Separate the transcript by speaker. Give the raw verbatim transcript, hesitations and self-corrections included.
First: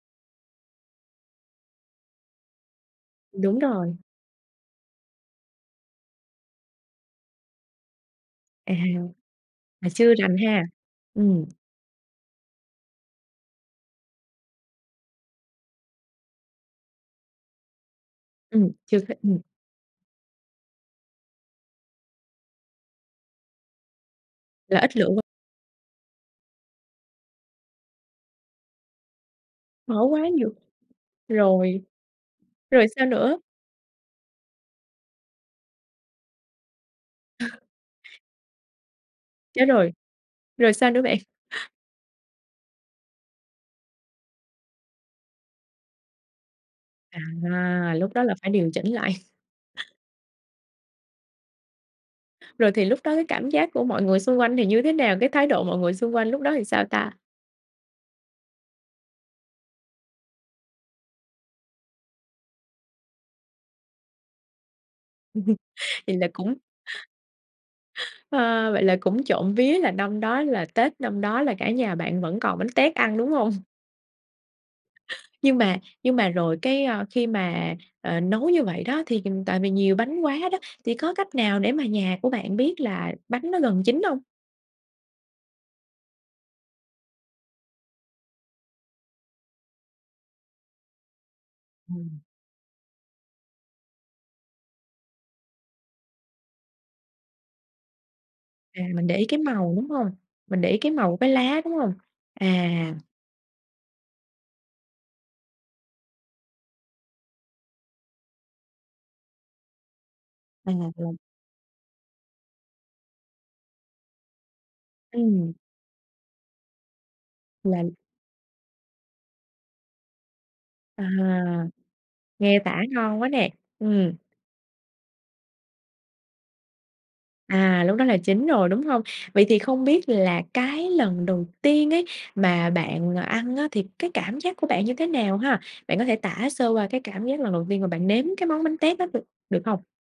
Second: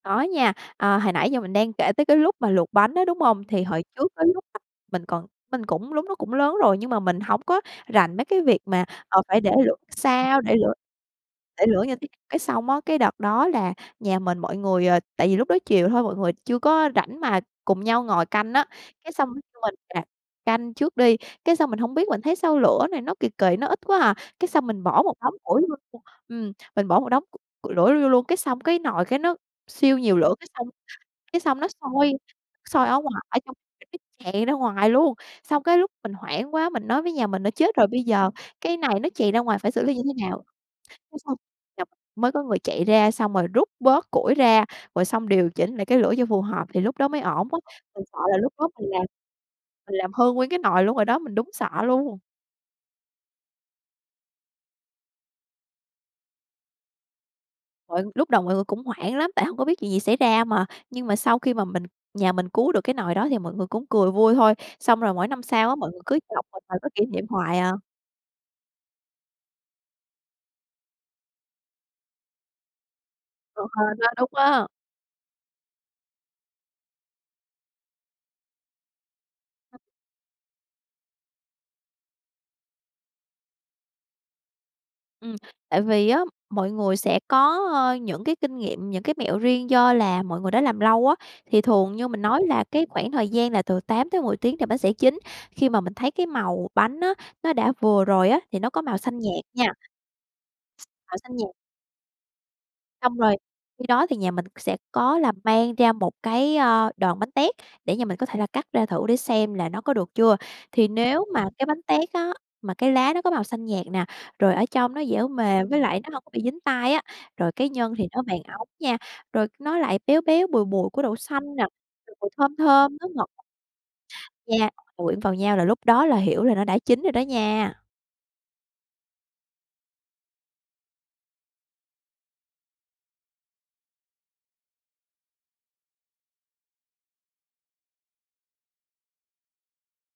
Speaker 1: Có nha, ờ, hồi nãy giờ mình đang kể tới cái lúc mà luộc bánh á, đúng hông?
Speaker 2: Đúng
Speaker 1: Thì hồi
Speaker 2: rồi.
Speaker 1: trước, cái lúc mình còn mình cũng lúc nó cũng lớn rồi, nhưng mà mình hổng có rành mấy cái việc
Speaker 2: À,
Speaker 1: mà, ờ, phải để lửa
Speaker 2: mà chưa rành
Speaker 1: sao, để
Speaker 2: ha.
Speaker 1: lửa
Speaker 2: Ừm.
Speaker 1: để lửa như thế Cái xong á, cái đợt đó là nhà mình mọi người, ờ, tại vì lúc đó chiều thôi mọi người chưa có rảnh mà cùng nhau ngồi canh á,
Speaker 2: Ừm, chưa
Speaker 1: cái
Speaker 2: có
Speaker 1: xong
Speaker 2: ừm.
Speaker 1: mình nè canh trước đi. Cái xong mình hông biết mình thấy sao lửa này nó kì kì, nó ít quá hà, cái xong
Speaker 2: Là
Speaker 1: mình
Speaker 2: ít
Speaker 1: bỏ
Speaker 2: lửa
Speaker 1: một
Speaker 2: q
Speaker 1: đống củi vô luôn ừm, mình bỏ một đống c củi đổ nó vô luôn, cái xong cái nồi cái nó siêu
Speaker 2: Bỏ
Speaker 1: nhiều
Speaker 2: quá
Speaker 1: lửa, cái
Speaker 2: nhiều.
Speaker 1: xong cái xong nó
Speaker 2: Rồi,
Speaker 1: sôi
Speaker 2: rồi
Speaker 1: sôi ở
Speaker 2: sao
Speaker 1: ngoài,
Speaker 2: nữa?
Speaker 1: ở trong cái tràn ra ngoài luôn. Xong cái lúc mình hoảng quá, mình nói với nhà mình á: "Chết rồi, bây giờ, cái này nó chày ra ngoài
Speaker 2: Chết
Speaker 1: phải xử
Speaker 2: rồi,
Speaker 1: lý như thế nào?"
Speaker 2: rồi sao nữa bạn?
Speaker 1: Cái xong dóc mới có người chạy ra, xong rồi rút bớt củi ra, rồi xong điều chỉnh lại cái lửa cho phù hợp thì lúc đó mới ổn á.
Speaker 2: À,
Speaker 1: Mình
Speaker 2: lúc
Speaker 1: sợ
Speaker 2: đó là
Speaker 1: là
Speaker 2: phải
Speaker 1: lúc đó
Speaker 2: điều chỉnh
Speaker 1: mình làm
Speaker 2: lại?
Speaker 1: mình làm hư nguyên cái nồi luôn rồi đó. Mình đúng sợ luôn!
Speaker 2: Rồi thì, lúc đó cái cảm giác của mọi người xung quanh thì như thế nào, cái thái độ của mọi người xung quanh lúc đó thì sao ta?
Speaker 1: Trời ơi, lúc đầu mọi người cũng hoảng lắm, tại hông có biết chuyện gì xảy ra mà. Nhưng mà sau khi mà mình nhà mình cứu được cái nồi đó thì mọi người cũng cười vui thôi, xong rồi mỗi năm sau á, mọi người
Speaker 2: Thì
Speaker 1: cứ
Speaker 2: là
Speaker 1: chọc
Speaker 2: cũng
Speaker 1: một thời có kỷ niệm hoài à.
Speaker 2: Ha, vậy là cũng trộm vía là, năm đó là Tết năm đó là cả nhà bạn vẫn còn bánh tét ăn, đúng hông?
Speaker 1: Ờ, hên á, đúng á.
Speaker 2: Nhưng mà nhưng mà rồi cái, ơ, khi mà, ờ, nấu như vậy đó thì tại vì nhiều bánh quá đó, thì có cách nào để mà nhà của bạn biết là bánh nó gần chín hông?
Speaker 1: Ừm, tại vì á, mọi người sẽ có, ơ, những cái kinh nghiệm, những cái mẹo riêng, do là mọi người đó làm lâu á, thì thường như
Speaker 2: Ừm.
Speaker 1: mình nói là cái khoảng thời gian là từ tám tới mười tiếng thì bánh sẽ chín. Khi mà mình thấy cái màu bánh á, nó đã vừa rồi á, thì nó
Speaker 2: À,
Speaker 1: có màu
Speaker 2: mình
Speaker 1: xanh
Speaker 2: để ý cái
Speaker 1: nhạt nha.
Speaker 2: màu, đúng hông? Mình để ý cái màu
Speaker 1: Màu
Speaker 2: cái
Speaker 1: xanh nhạt.
Speaker 2: lá, đúng hông? À.
Speaker 1: Xong rồi, khi đó thì nhà mình sẽ có là mang ra một cái, ơ, đòn bánh tét để nhà mình có thể là cắt ra thử để xem là nó có được chưa.
Speaker 2: À,
Speaker 1: Thì
Speaker 2: rồi.
Speaker 1: nếu mà cái bánh tét á, mà cái lá nó có màu xanh nhạt nè, rồi ở trong nó dẻo
Speaker 2: Ừm.
Speaker 1: mềm với lại nó hông có bị dính tay á, rồi cái
Speaker 2: Là
Speaker 1: nhân thì nó vàng óng nha, rồi nó lại béo béo, bùi bùi của
Speaker 2: À,
Speaker 1: đậu xanh nè, rồi mùi thơm
Speaker 2: nghe tả
Speaker 1: thơm, nó
Speaker 2: ngon quá
Speaker 1: ngọt
Speaker 2: nè, ừm.
Speaker 1: nha, quyện vào nhau, là lúc đó là hiểu là nó đã chín rồi đó nha.
Speaker 2: À, lúc đó là chín rồi, đúng hông? Vậy thì không biết là cái lần đầu tiên ấy, mà bạn, ờ, ăn á, thì cái cảm giác của bạn như thế nào ha? Bạn có thể tả sơ qua cái cảm giác lần đầu tiên mà bạn nếm cái món bánh tét đó được được hông?